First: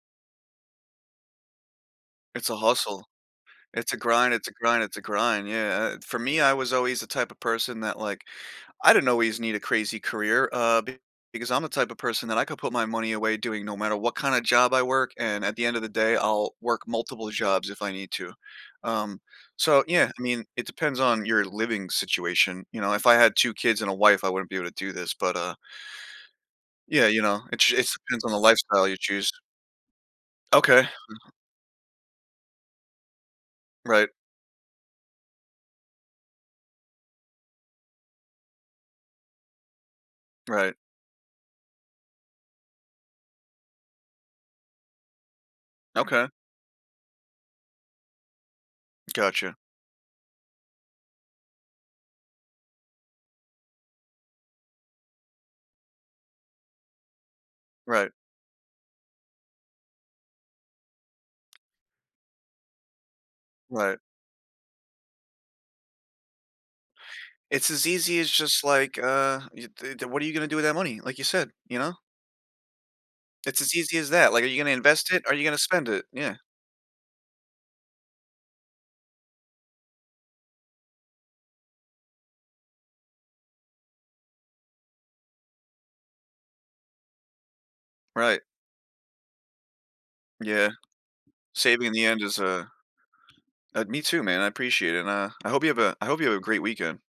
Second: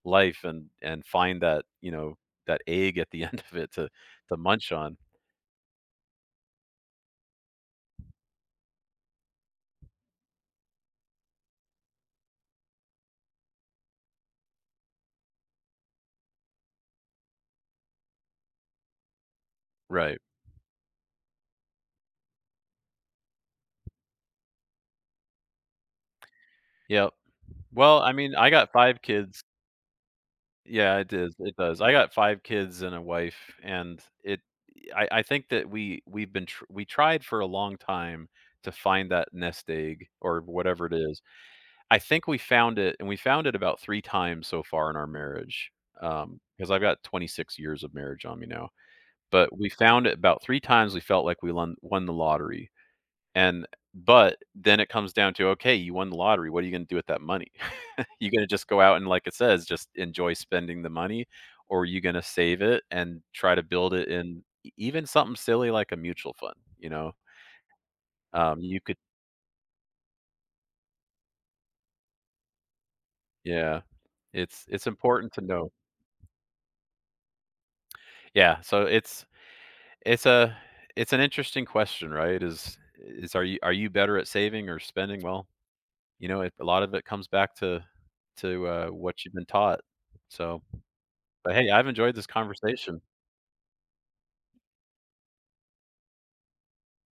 Life and and find that, you know, It's a that egg hustle, at the end of it to it's a grind, to it's a munch grind, on. it's a grind. Yeah, for me, I was always the type of person that, like, I didn't always need a crazy career, uh, because I'm the type of person that I could put my money away doing no matter what kinda job I work, and at the end of the day I'll work multiple jobs if I need to. Um, so, yeah, Right. I mean, it depends on your living situation, you know, if I had 2 kids and a wife, I wouldn't be able to do this, but, uh Yeah, Yeah, you know, it sh it well, I depends on mean, the I got lifestyle you 5 choose. kids. Okay. Yeah, it does it does. I got 5 kids and a wife, and Right. it I I think that we we've been tr we tried for a long time to find that nest egg, or Right. whatever it is. I think we found it, and we found it about 3 times so far in our marriage, Okay. um, 'cause I've got 26 years of marriage on me now. Gotcha. But, we found it about 3 times, we felt like we won won the lottery, and, but, then it comes down to, ok, you won the lottery, what are you going to do with that money? Right. You're going to just go out and, like, it says, just enjoy spending the money, or you're gonna save it and try to build Right. it in even something silly, like, a mutual fund, you know. It's as easy as Um, just, you could like, uh, t th what are you gonna do with that money, like, you said, you know? It's as Yeah, easy as that, like, are you it's, gonna it's invest it? Are important to you gonna know. spend it? Yeah. Yeah, so it's It's a it's an interesting question, right? Is is, are you are you better at saving or spending well? You know, a lot of it comes back to Right. to, uh, what you've been taught, so. Yeah. But, hey, I've saving in the enjoyed end this is a conversation. uh, me too, man. I appreciate it, and I I hope you have a I hope you have a great weekend.